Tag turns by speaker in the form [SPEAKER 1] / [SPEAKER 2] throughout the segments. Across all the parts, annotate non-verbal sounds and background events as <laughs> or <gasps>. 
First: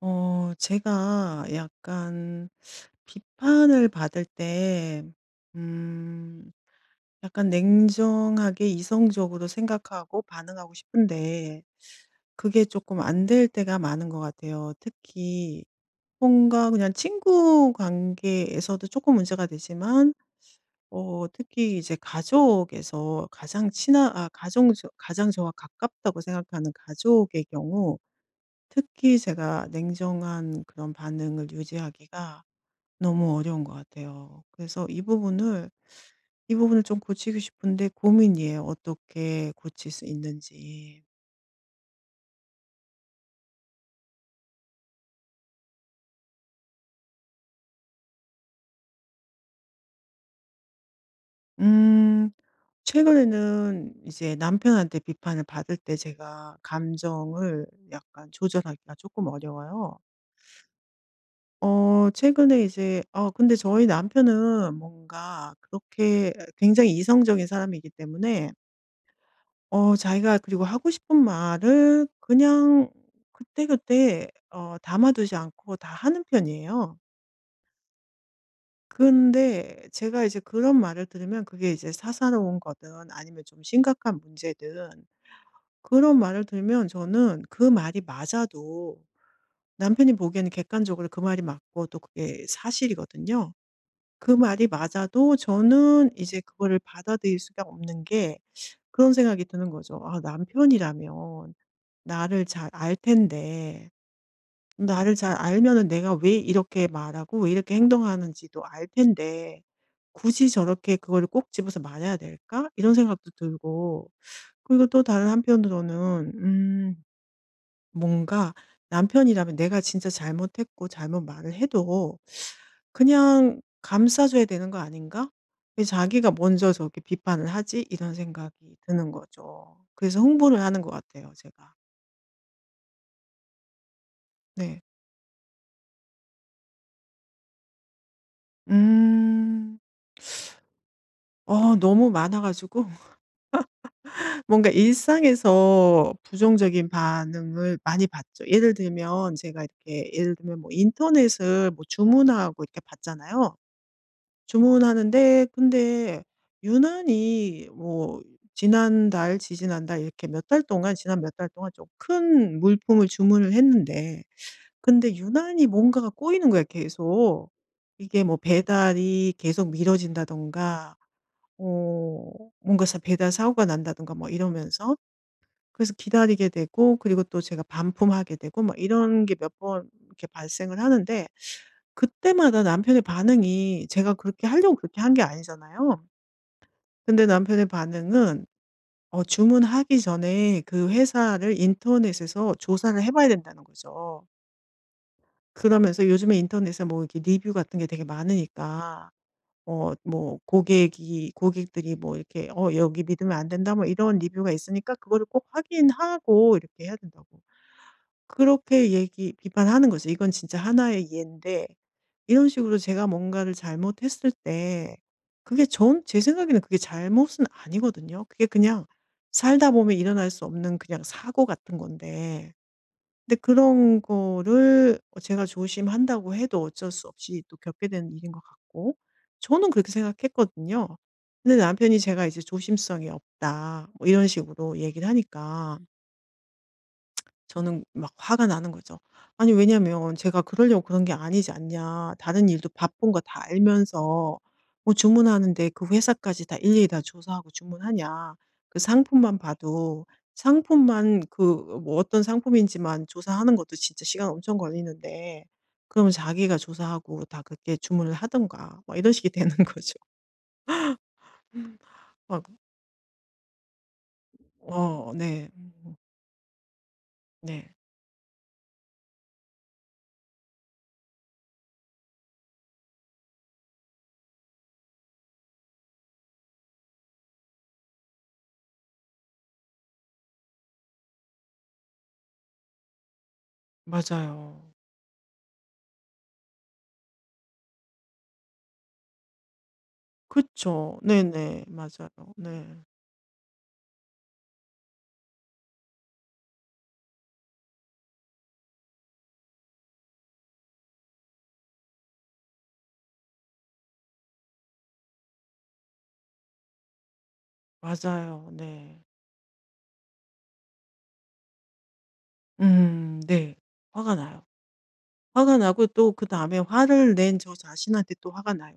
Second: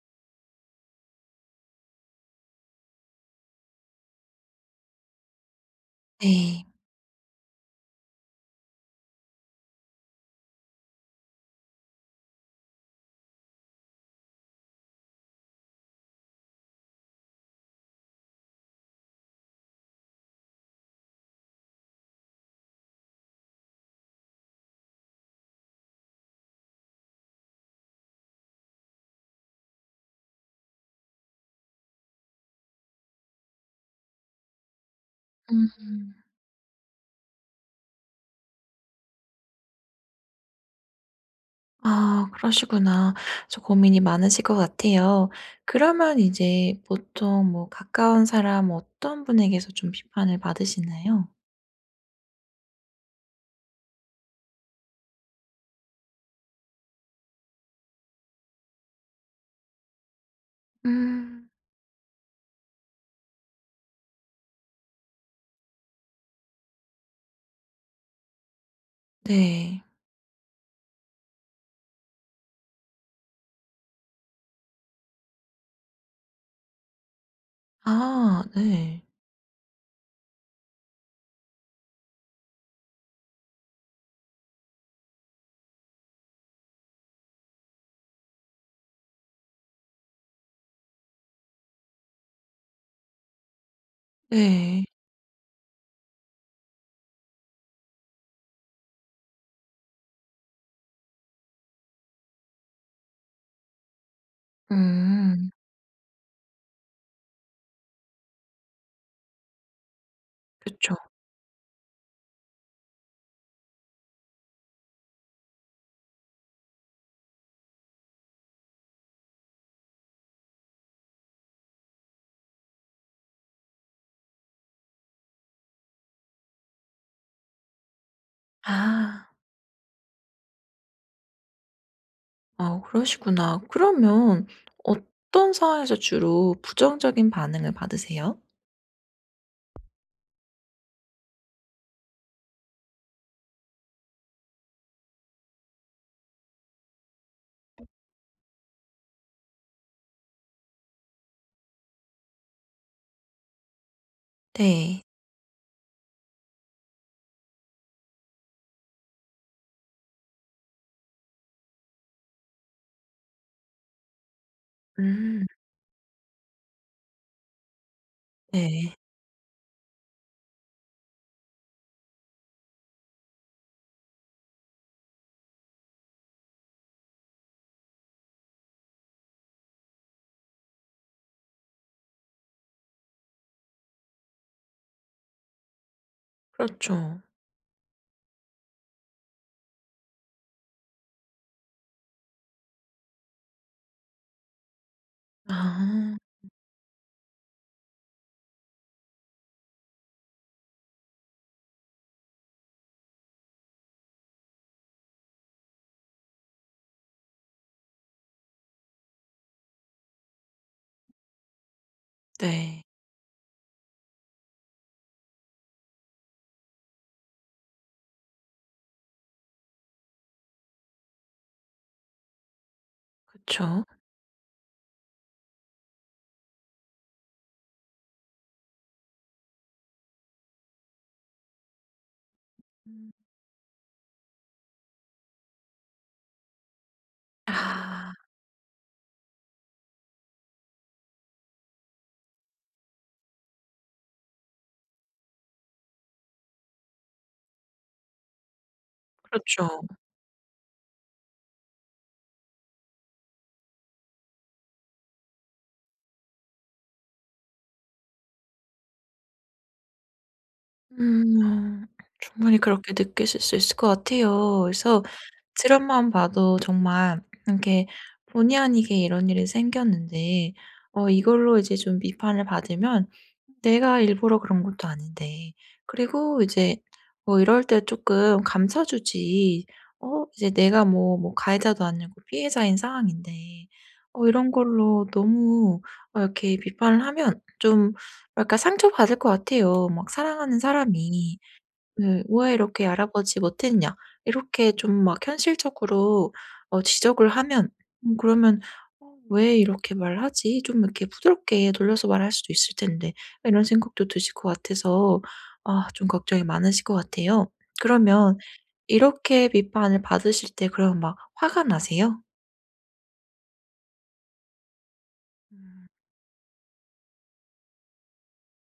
[SPEAKER 1] 제가 약간 비판을 받을 때, 음,
[SPEAKER 2] 네.
[SPEAKER 1] 약간 냉정하게 이성적으로 생각하고 반응하고 싶은데, 그게 조금 안 될 때가 많은 것 같아요. 특히, 뭔가 그냥 친구 관계에서도 조금 문제가 되지만, 특히 이제 가족에서 가장 친한, 아, 가정, 가장 저와 가깝다고 생각하는 가족의 경우, 특히 제가 냉정한 그런 반응을 유지하기가 너무 어려운 것 같아요. 그래서 이 부분을
[SPEAKER 2] 음.
[SPEAKER 1] 이 부분을 좀 고치고 싶은데 고민이에요. 어떻게 고칠 수 있는지.
[SPEAKER 2] 아, 그러시구나. 저 고민이 많으실 것 같아요. 그러면 이제 보통 가까운 사람 어떤 분에게서 좀 비판을 받으시나요?
[SPEAKER 1] 음, 최근에는 이제 남편한테 비판을 받을 때 제가 감정을 약간 조절하기가 조금 어려워요.
[SPEAKER 2] 음.
[SPEAKER 1] 최근에 이제, 근데 저희 남편은 뭔가 그렇게 굉장히 이성적인 사람이기 때문에,
[SPEAKER 2] 네.
[SPEAKER 1] 자기가 그리고 하고 싶은 말을 그냥 그때그때 담아두지 않고 다 하는 편이에요.
[SPEAKER 2] 아, 네.
[SPEAKER 1] 근데 제가 이제 그런 말을 들으면, 그게 이제 사사로운 거든 아니면 좀 심각한 문제든, 그런 말을 들으면 저는 그 말이 맞아도, 남편이 보기에는 객관적으로 그 말이 맞고 또 그게 사실이거든요. 그 말이
[SPEAKER 2] 네.
[SPEAKER 1] 맞아도 저는 이제 그거를 받아들일 수가 없는 게, 그런 생각이 드는 거죠. '아, 남편이라면 나를 잘 알 텐데, 나를 잘
[SPEAKER 2] 음.
[SPEAKER 1] 알면은 내가 왜 이렇게 말하고 왜 이렇게 행동하는지도 알 텐데, 굳이
[SPEAKER 2] 그쵸.
[SPEAKER 1] 저렇게 그걸 꼭 집어서 말해야 될까?' 이런 생각도 들고, 그리고 또 다른 한편으로는, 뭔가, 남편이라면 내가 진짜 잘못했고 잘못 말을 해도 그냥 감싸 줘야 되는 거 아닌가? 왜 자기가 먼저 저렇게 비판을 하지? 이런 생각이 드는
[SPEAKER 2] 아.
[SPEAKER 1] 거죠. 그래서 흥분을 하는 것 같아요, 제가.
[SPEAKER 2] 아, 그러시구나. 그러면
[SPEAKER 1] 네.
[SPEAKER 2] 어떤 상황에서 주로 부정적인 반응을 받으세요?
[SPEAKER 1] 음. 너무 많아 가지고 <laughs> 뭔가 일상에서 부정적인 반응을 많이 봤죠. 예를 들면 뭐 인터넷을 뭐 주문하고 이렇게 받잖아요.
[SPEAKER 2] 네.
[SPEAKER 1] 주문하는데, 근데 유난히 뭐, 지난달, 지지난달, 이렇게 몇 달 동안 지난 몇 달 동안 좀 큰 물품을 주문을 했는데, 근데
[SPEAKER 2] 음.
[SPEAKER 1] 유난히 뭔가가 꼬이는 거야, 계속. 이게 뭐
[SPEAKER 2] 네.
[SPEAKER 1] 배달이 계속 미뤄진다든가, 어 뭔가 사 배달 사고가 난다든가, 뭐 이러면서 그래서 기다리게 되고, 그리고 또 제가 반품하게 되고, 뭐 이런 게 몇 번 이렇게 발생을 하는데, 그때마다 남편의 반응이, 제가 그렇게 하려고 그렇게 한 게 아니잖아요.
[SPEAKER 2] 그렇죠.
[SPEAKER 1] 근데 남편의 반응은, 주문하기 전에 그 회사를 인터넷에서 조사를 해 봐야 된다는 거죠. 그러면서
[SPEAKER 2] 아,
[SPEAKER 1] 요즘에 인터넷에 뭐 이렇게 리뷰 같은 게 되게 많으니까, 어 뭐 고객이 고객들이 뭐 이렇게 "어, 여기 믿으면 안 된다." 뭐 이런 리뷰가 있으니까 그거를 꼭 확인하고 이렇게 해야 된다고. 그렇게 얘기 비판하는 거죠. 이건 진짜 하나의 예인데, 이런 식으로
[SPEAKER 2] 네.
[SPEAKER 1] 제가 뭔가를 잘못했을 때, 그게 전 제 생각에는 그게 잘못은 아니거든요. 그게 그냥 살다 보면 일어날 수 없는 그냥 사고 같은 건데, 근데
[SPEAKER 2] 그쵸.
[SPEAKER 1] 그런 거를 제가 조심한다고 해도 어쩔 수 없이 또 겪게 되는 일인 것 같고, 저는 그렇게 생각했거든요. 근데 남편이 제가 이제 "조심성이 없다." 뭐 이런 식으로 얘기를 하니까 저는
[SPEAKER 2] 아,
[SPEAKER 1] 막 화가 나는 거죠. 아니, 왜냐면 제가 그러려고 그런 게 아니지 않냐. 다른 일도 바쁜 거 다 알면서, 뭐 주문하는데 그 회사까지 다 일일이 다 조사하고 주문하냐. 그 상품만
[SPEAKER 2] 그렇죠.
[SPEAKER 1] 봐도, 상품만 그, 뭐 어떤 상품인지만 조사하는 것도 진짜 시간 엄청 걸리는데, 그러면 자기가 조사하고 다 그렇게 주문을 하든가, 막 이런 식이 되는 <laughs> 거죠.
[SPEAKER 2] 음.
[SPEAKER 1] 막.
[SPEAKER 2] 충분히 그렇게 느끼실 수 있을 것 같아요. 그래서
[SPEAKER 1] 네.
[SPEAKER 2] 드라마만 봐도 정말
[SPEAKER 1] 네.
[SPEAKER 2] 이렇게 본의 아니게 이런 일이 생겼는데 이걸로 이제 좀 비판을 받으면 '내가 일부러 그런 것도 아닌데.' 그리고 이제 뭐 이럴 때 쪼끔 감춰 주지. 이제 내가 뭐 가해자도 아니고 피해자인 상황인데 이런
[SPEAKER 1] 맞아요.
[SPEAKER 2] 걸로 너무 이렇게 비판을 하면 좀 약까 상처받을 것 같아요. 막 사랑하는
[SPEAKER 1] 그쵸.
[SPEAKER 2] 사람이.
[SPEAKER 1] 네네. 맞아요.
[SPEAKER 2] 네. '왜
[SPEAKER 1] 네.
[SPEAKER 2] 이렇게 알아보지 못했냐.' 이렇게 좀 막 현실적으로 지적을 하면, 음, 그러면 '어 왜 이렇게 말하지? 좀 이렇게 부드럽게 돌려서 말할 수도 있을 텐데.' 이런 생각도 드실 것 같아서 아, 좀 걱정이 많으실 것 같아요. 그러면
[SPEAKER 1] 맞아요. 네.
[SPEAKER 2] 이렇게 비판을 받으실 때 그럼 막 화가 나세요?
[SPEAKER 1] 음, 네. 화가 나요. 화가
[SPEAKER 2] 음.
[SPEAKER 1] 나고, 또 그다음에 화를 낸 저 자신한테 또 화가 나요.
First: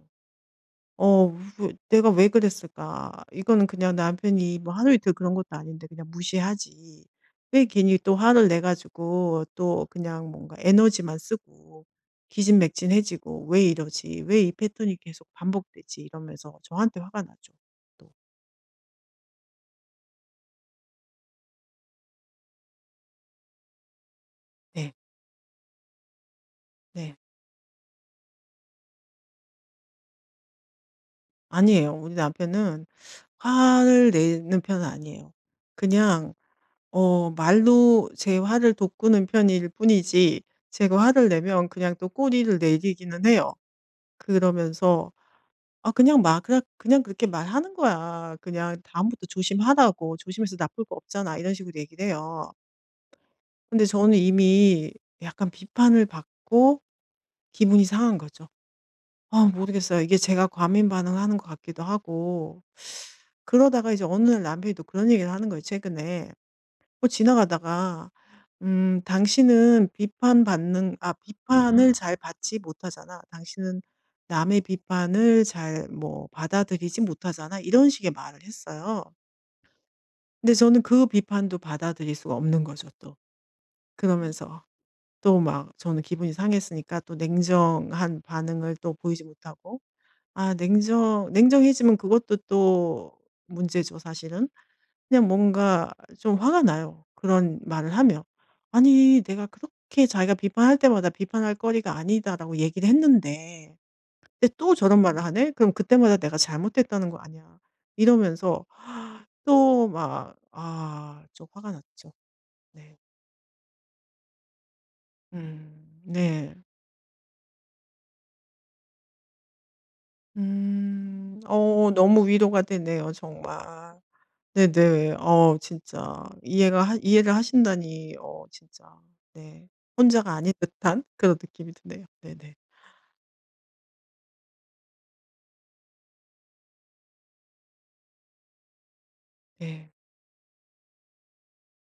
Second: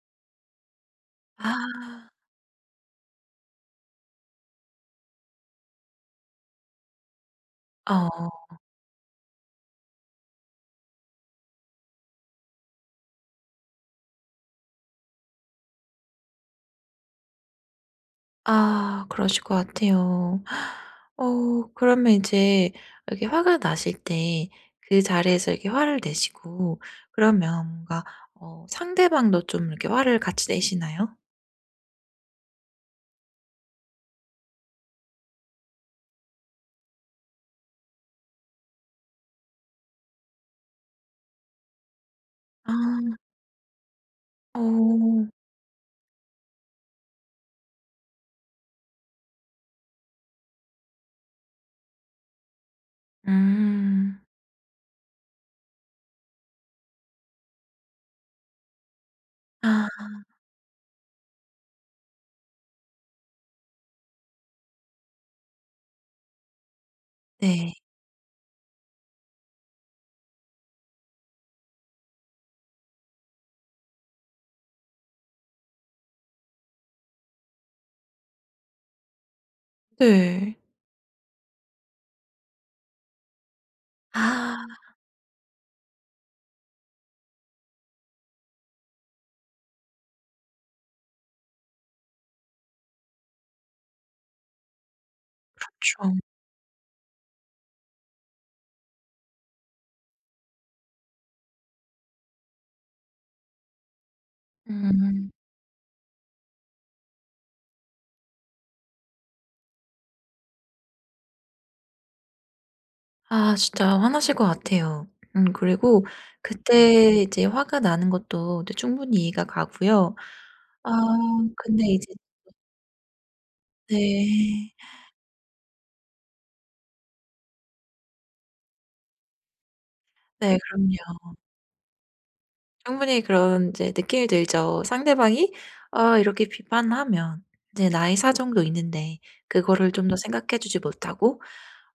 [SPEAKER 1] '어
[SPEAKER 2] 아.
[SPEAKER 1] 내가 왜 그랬을까? 이거는 그냥 남편이 뭐 하루 이틀 그런 것도 아닌데 그냥 무시하지. 왜 괜히 또
[SPEAKER 2] 어.
[SPEAKER 1] 화를 내 가지고, 또 그냥 뭔가 에너지만 쓰고 기진맥진해지고, 왜 이러지? 왜 이 패턴이 계속 반복되지?' 이러면서 저한테 화가 나죠, 또.
[SPEAKER 2] 아, 그러실 것 같아요. 어, 그러면 이제 이렇게 화가 나실 때
[SPEAKER 1] 네.
[SPEAKER 2] 그 자리에서 이렇게 화를 내시고
[SPEAKER 1] 네.
[SPEAKER 2] 그러면 뭔가 상대방도 좀 이렇게 화를 같이 내시나요?
[SPEAKER 1] 아니에요. 우리 남편은 화를 내는 편은 아니에요. 그냥 말로 제 화를 돋구는 편일 뿐이지, 제가 화를 내면 그냥 또 꼬리를
[SPEAKER 2] 아.
[SPEAKER 1] 내리기는 해요. 그러면서
[SPEAKER 2] 오.
[SPEAKER 1] "아, 그냥 막 그냥 그렇게 말하는 거야. 그냥 다음부터 조심하라고. 조심해서 나쁠 거 없잖아." 이런 식으로 얘기를 해요. 근데 저는
[SPEAKER 2] 음.
[SPEAKER 1] 이미 약간 비판을 받고 기분이 상한 거죠. 아,
[SPEAKER 2] 아,
[SPEAKER 1] 모르겠어요. 이게 제가 과민 반응하는 것 같기도 하고. 그러다가 이제 어느 날 남편이 또 그런 얘기를 하는 거예요, 최근에. 뭐
[SPEAKER 2] 네.
[SPEAKER 1] 지나가다가, "당신은 비판받는 아 비판을 잘 받지 못하잖아. 당신은 남의 비판을 잘 뭐 받아들이지 못하잖아." 이런 식의 말을 했어요. 근데
[SPEAKER 2] 네.
[SPEAKER 1] 저는 그 비판도 받아들일 수가 없는 거죠, 또. 그러면서,
[SPEAKER 2] 아,
[SPEAKER 1] 또 막 저는 기분이 상했으니까 또 냉정한 반응을 또 보이지 못하고, 아, 냉정해지면 그것도 또 문제죠, 사실은. 그냥 뭔가
[SPEAKER 2] 그쵸.
[SPEAKER 1] 좀 화가 나요, 그런 말을 하면. 아니, 내가 그렇게 자기가 비판할 때마다 '비판할 거리가 아니다.'라고 얘기를 했는데, 근데 또 저런 말을
[SPEAKER 2] 음.
[SPEAKER 1] 하네? 그럼 그때마다 내가 잘못했다는 거 아니야. 이러면서 <gasps> 또 막, 아, 좀 화가 났죠. 네.
[SPEAKER 2] 아, 진짜 화나실 것 같아요. 음.
[SPEAKER 1] 음.
[SPEAKER 2] 그리고
[SPEAKER 1] 네.
[SPEAKER 2] 그때 이제 화가 나는 것도 이제 충분히 이해가 가고요. 아,
[SPEAKER 1] 음.
[SPEAKER 2] 근데 이제
[SPEAKER 1] 너무 위로가 되네요, 정말.
[SPEAKER 2] 네.
[SPEAKER 1] 네네. 진짜 이해가 하 이해를 하신다니, 진짜, 네, 혼자가 아닌
[SPEAKER 2] 네,
[SPEAKER 1] 듯한
[SPEAKER 2] 그럼요.
[SPEAKER 1] 그런 느낌이 드네요. 네네.
[SPEAKER 2] 충분히 그런 이제 느낌이 들죠. 상대방이 이렇게 비판하면 이제 나의 사정도 있는데
[SPEAKER 1] 네.
[SPEAKER 2] 그거를 좀 더 생각해 주지 못하고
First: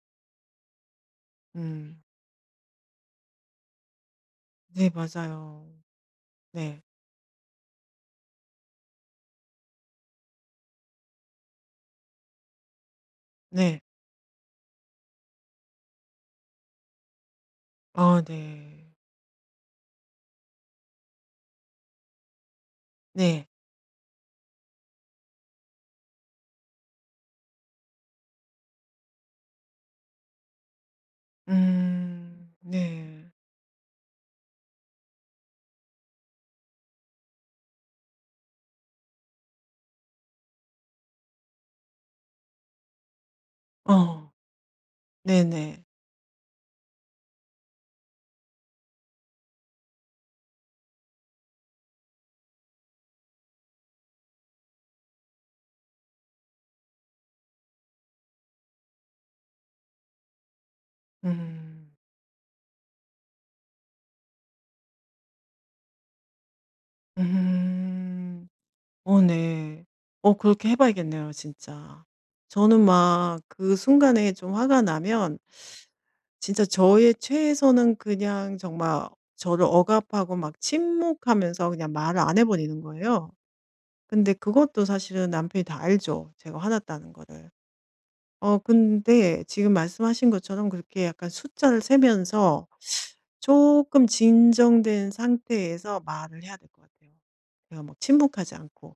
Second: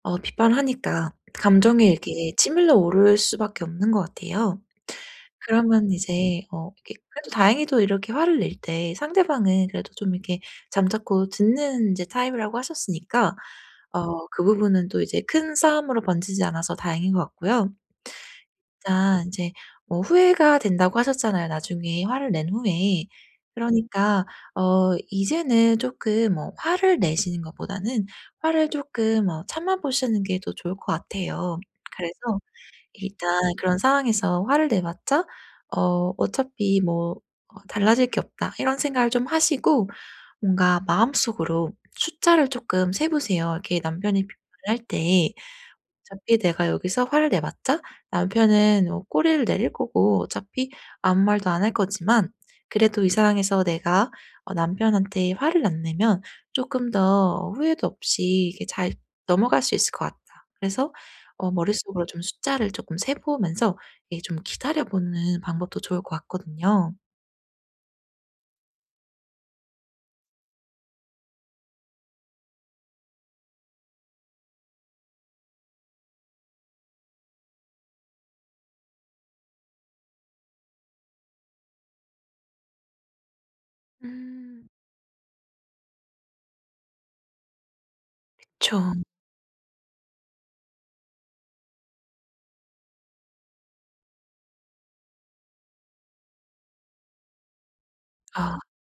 [SPEAKER 2] 비판하니까 감정이
[SPEAKER 1] 음.
[SPEAKER 2] 이렇게 치밀러 오를 수밖에 없는 것 같아요.
[SPEAKER 1] 네, 맞아요.
[SPEAKER 2] 그러면 이제
[SPEAKER 1] 네.
[SPEAKER 2] 이렇게 그래도 다행히도 이렇게 화를 낼 때 상대방은 그래도 좀 이렇게 잠자코 듣는 이제 타입이라고 하셨으니까
[SPEAKER 1] 네.
[SPEAKER 2] 그 부분은 또 이제 큰 싸움으로 번지지 않아서 다행인 것 같고요.
[SPEAKER 1] 아, 네.
[SPEAKER 2] 일단 제뭐 후회가 된다고 하셨잖아요, 나중에 화를 낸 후에.
[SPEAKER 1] 네.
[SPEAKER 2] 그러니까 이제는 쪼끔 화를 내시는 것보다는 화를 쪼끔 참아 보시는 게 더 좋을 것 같아요. 그래서
[SPEAKER 1] 음. 네.
[SPEAKER 2] 일단 그런 상황에서 화를 내봤자 어 '어차피 어 달라질 게 없다.' 이런 생각을 좀 하시고 뭔가 마음속으로 숫자를 쪼끔 세 보세요. 이렇게 남편이
[SPEAKER 1] 어.
[SPEAKER 2] 비판을 할때
[SPEAKER 1] 네네.
[SPEAKER 2] 어차피 내가 여기서 화를 내봤자 남편은 뭐 꼬리를 내릴 거고, 어차피 아무 말도 안 할 거지만 그래도 이 상황에서 내가 남편한테 화를 안 내면 조금 더 후회도 없이 이게 잘 넘어갈 수 있을 것 같다. 그래서
[SPEAKER 1] 음.
[SPEAKER 2] 머릿속으로 좀 숫자를 조금 세 보면서 예 좀 기다려 보는 방법도 좋을 것 같거든요.
[SPEAKER 1] 음. 네. 그렇게 해 봐야겠네요, 진짜. 저는 막 그 순간에 좀 화가 나면, 진짜 저의 최애서는 그냥 정말 저를 억압하고 막 침묵하면서 그냥 말을 안 해버리는 거예요. 근데
[SPEAKER 2] 음.
[SPEAKER 1] 그것도 사실은 남편이 다 알죠, 제가 화났다는 거를.
[SPEAKER 2] 그
[SPEAKER 1] 근데 지금 말씀하신 것처럼 그렇게 약간 숫자를 세면서 조금 진정된 상태에서 말을 해야 될 것 같아요. 제가 막 침묵하지
[SPEAKER 2] 아
[SPEAKER 1] 않고.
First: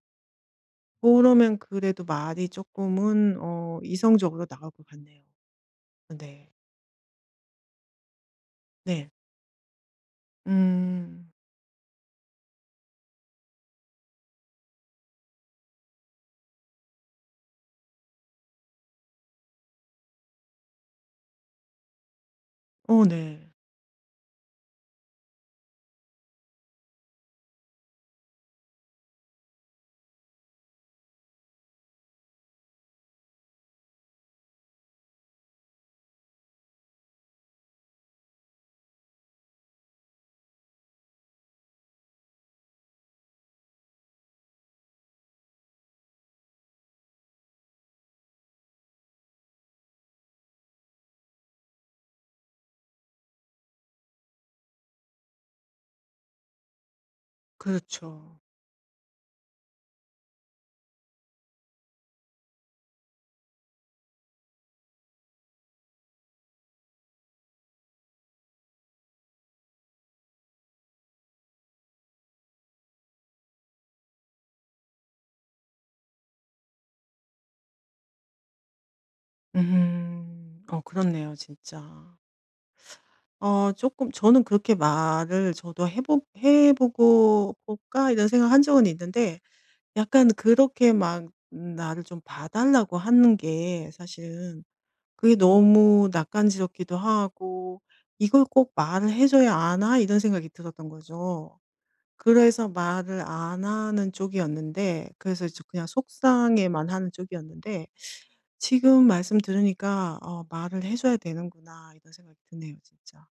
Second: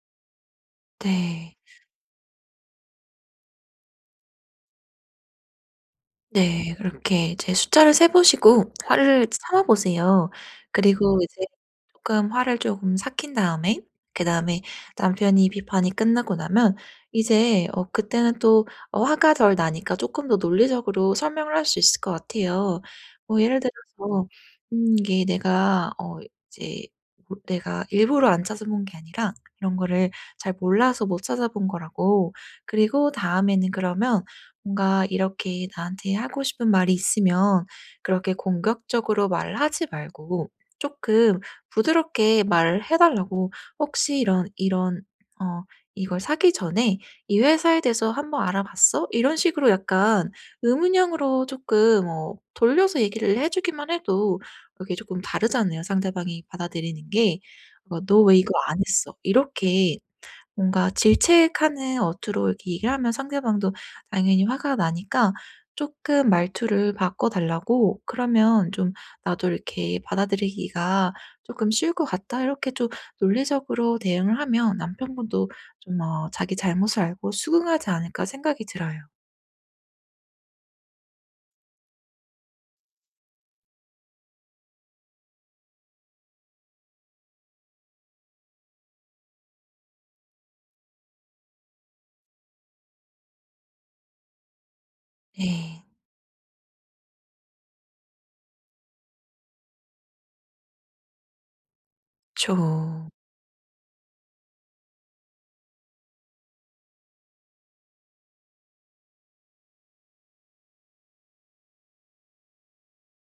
[SPEAKER 2] 네.
[SPEAKER 1] 그러면 그래도 말이 조금은, 이성적으로 나올 것 같네요. 네.
[SPEAKER 2] 네. 그렇게 이제 숫자를 세 보시고
[SPEAKER 1] 네.
[SPEAKER 2] 화를 참아 보세요. 그리고
[SPEAKER 1] 음,
[SPEAKER 2] 이제 쪼끔 화를 조금 삭힌 다음에, 그다음에 남편이 비판이 끝나고 나면 이제 그때는 또 화가 덜 나니까 쪼끔 더 논리적으로 설명을 할 수 있을 것 같아요.
[SPEAKER 1] 어,
[SPEAKER 2] 뭐
[SPEAKER 1] 네.
[SPEAKER 2] 예를 들어서 이게 내가 이제 내가 일부러 안 찾아본 게 아니라 이런 거를 잘 몰라서 못 찾아본 거라고. 그리고 다음에는 그러면 뭔가 이렇게 나한테 하고 싶은 말이 있으면 그렇게 공격적으로 말하지 말고 조금 부드럽게 말을 해 달라고. "혹시 이런 이런 어 이걸 사기 전에 이 회사에 대해서 한번 알아봤어?" 이런 식으로 약간 의문형으로 조금 돌려서 얘기를 해 주기만 해도 그게 조금 다르잖아요 상대방이 받아들이는 게. 어, "너 왜
[SPEAKER 1] 그렇죠.
[SPEAKER 2] 이거 안 했어?" 이렇게 뭔가 질책하는 어투로 이렇게 얘기를 하면 상대방도 당연히 화가 나니까 조금 말투를 바꿔 달라고 그러면 좀 '나도 이렇게 받아들이기가 조금 쉬울 것 같다.' 이렇게 좀 논리적으로 대응을 하면 남편분도 좀 어 '자기 잘못을 알고 수긍하지 않을까.' 생각이 들어요.
[SPEAKER 1] 음. 그렇네요, 진짜. 조금 저는 그렇게 말을 저도 해보 해 보고 '볼까?' 이런 생각한 적은 있는데, 약간 그렇게 막, 나를 좀 봐 달라고 하는 게 사실은 그게
[SPEAKER 2] 네.
[SPEAKER 1] 너무 낯간지럽기도 하고, '이걸 꼭 말을 해 줘야 하나?' 이런 생각이 들었던 거죠. 그래서
[SPEAKER 2] 저
[SPEAKER 1] 말을 안 하는 쪽이었는데, 그래서 그냥 속상해만 하는 쪽이었는데, 지금 말씀 들으니까 '어 말을 해 줘야 되는구나.' 이런 생각이 드네요, 진짜.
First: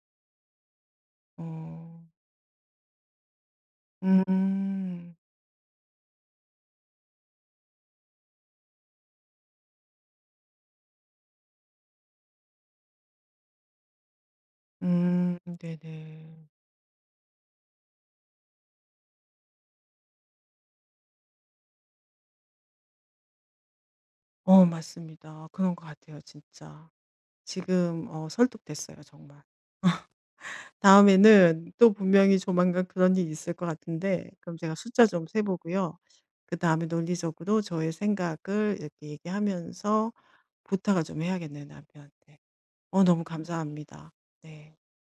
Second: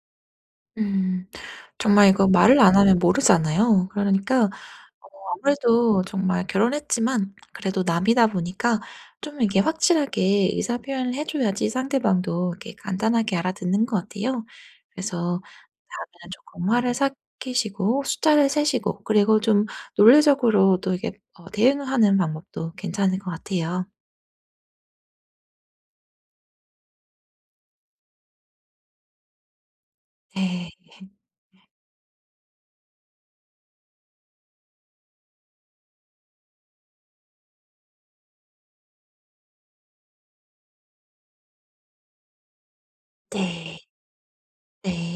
[SPEAKER 2] 음.
[SPEAKER 1] 어.
[SPEAKER 2] 정말 이거 말을 안 하면 모르잖아요. 그러니까 어
[SPEAKER 1] 음.
[SPEAKER 2] 아무래도 정말 결혼했지만 그래도 남이다 보니까 좀 이렇게 확실하게 의사 표현을 해 줘야지 상대방도 이렇게 간단하게 알아듣는 것 같아요.
[SPEAKER 1] 음,
[SPEAKER 2] 그래서 다음에는
[SPEAKER 1] 네네.
[SPEAKER 2] 조금 화를 삭히시고 숫자를 세시고 그리고 좀 논리적으로 또 이게 대응하는 방법도 괜찮을 것 같아요.
[SPEAKER 1] 맞습니다. 그런 것 같아요, 진짜. 지금 설득됐어요, 정말.
[SPEAKER 2] 네.
[SPEAKER 1] 다음에는 또 분명히 조만간 그런 일이 있을 것 같은데, 그럼 제가 숫자 좀 세 보고요. 그다음에 논리적으로 저의 생각을 이렇게 얘기하면서 부탁을 좀 해야겠네요, 남편한테. 너무
[SPEAKER 2] 네.
[SPEAKER 1] 감사합니다. 네.
[SPEAKER 2] 네.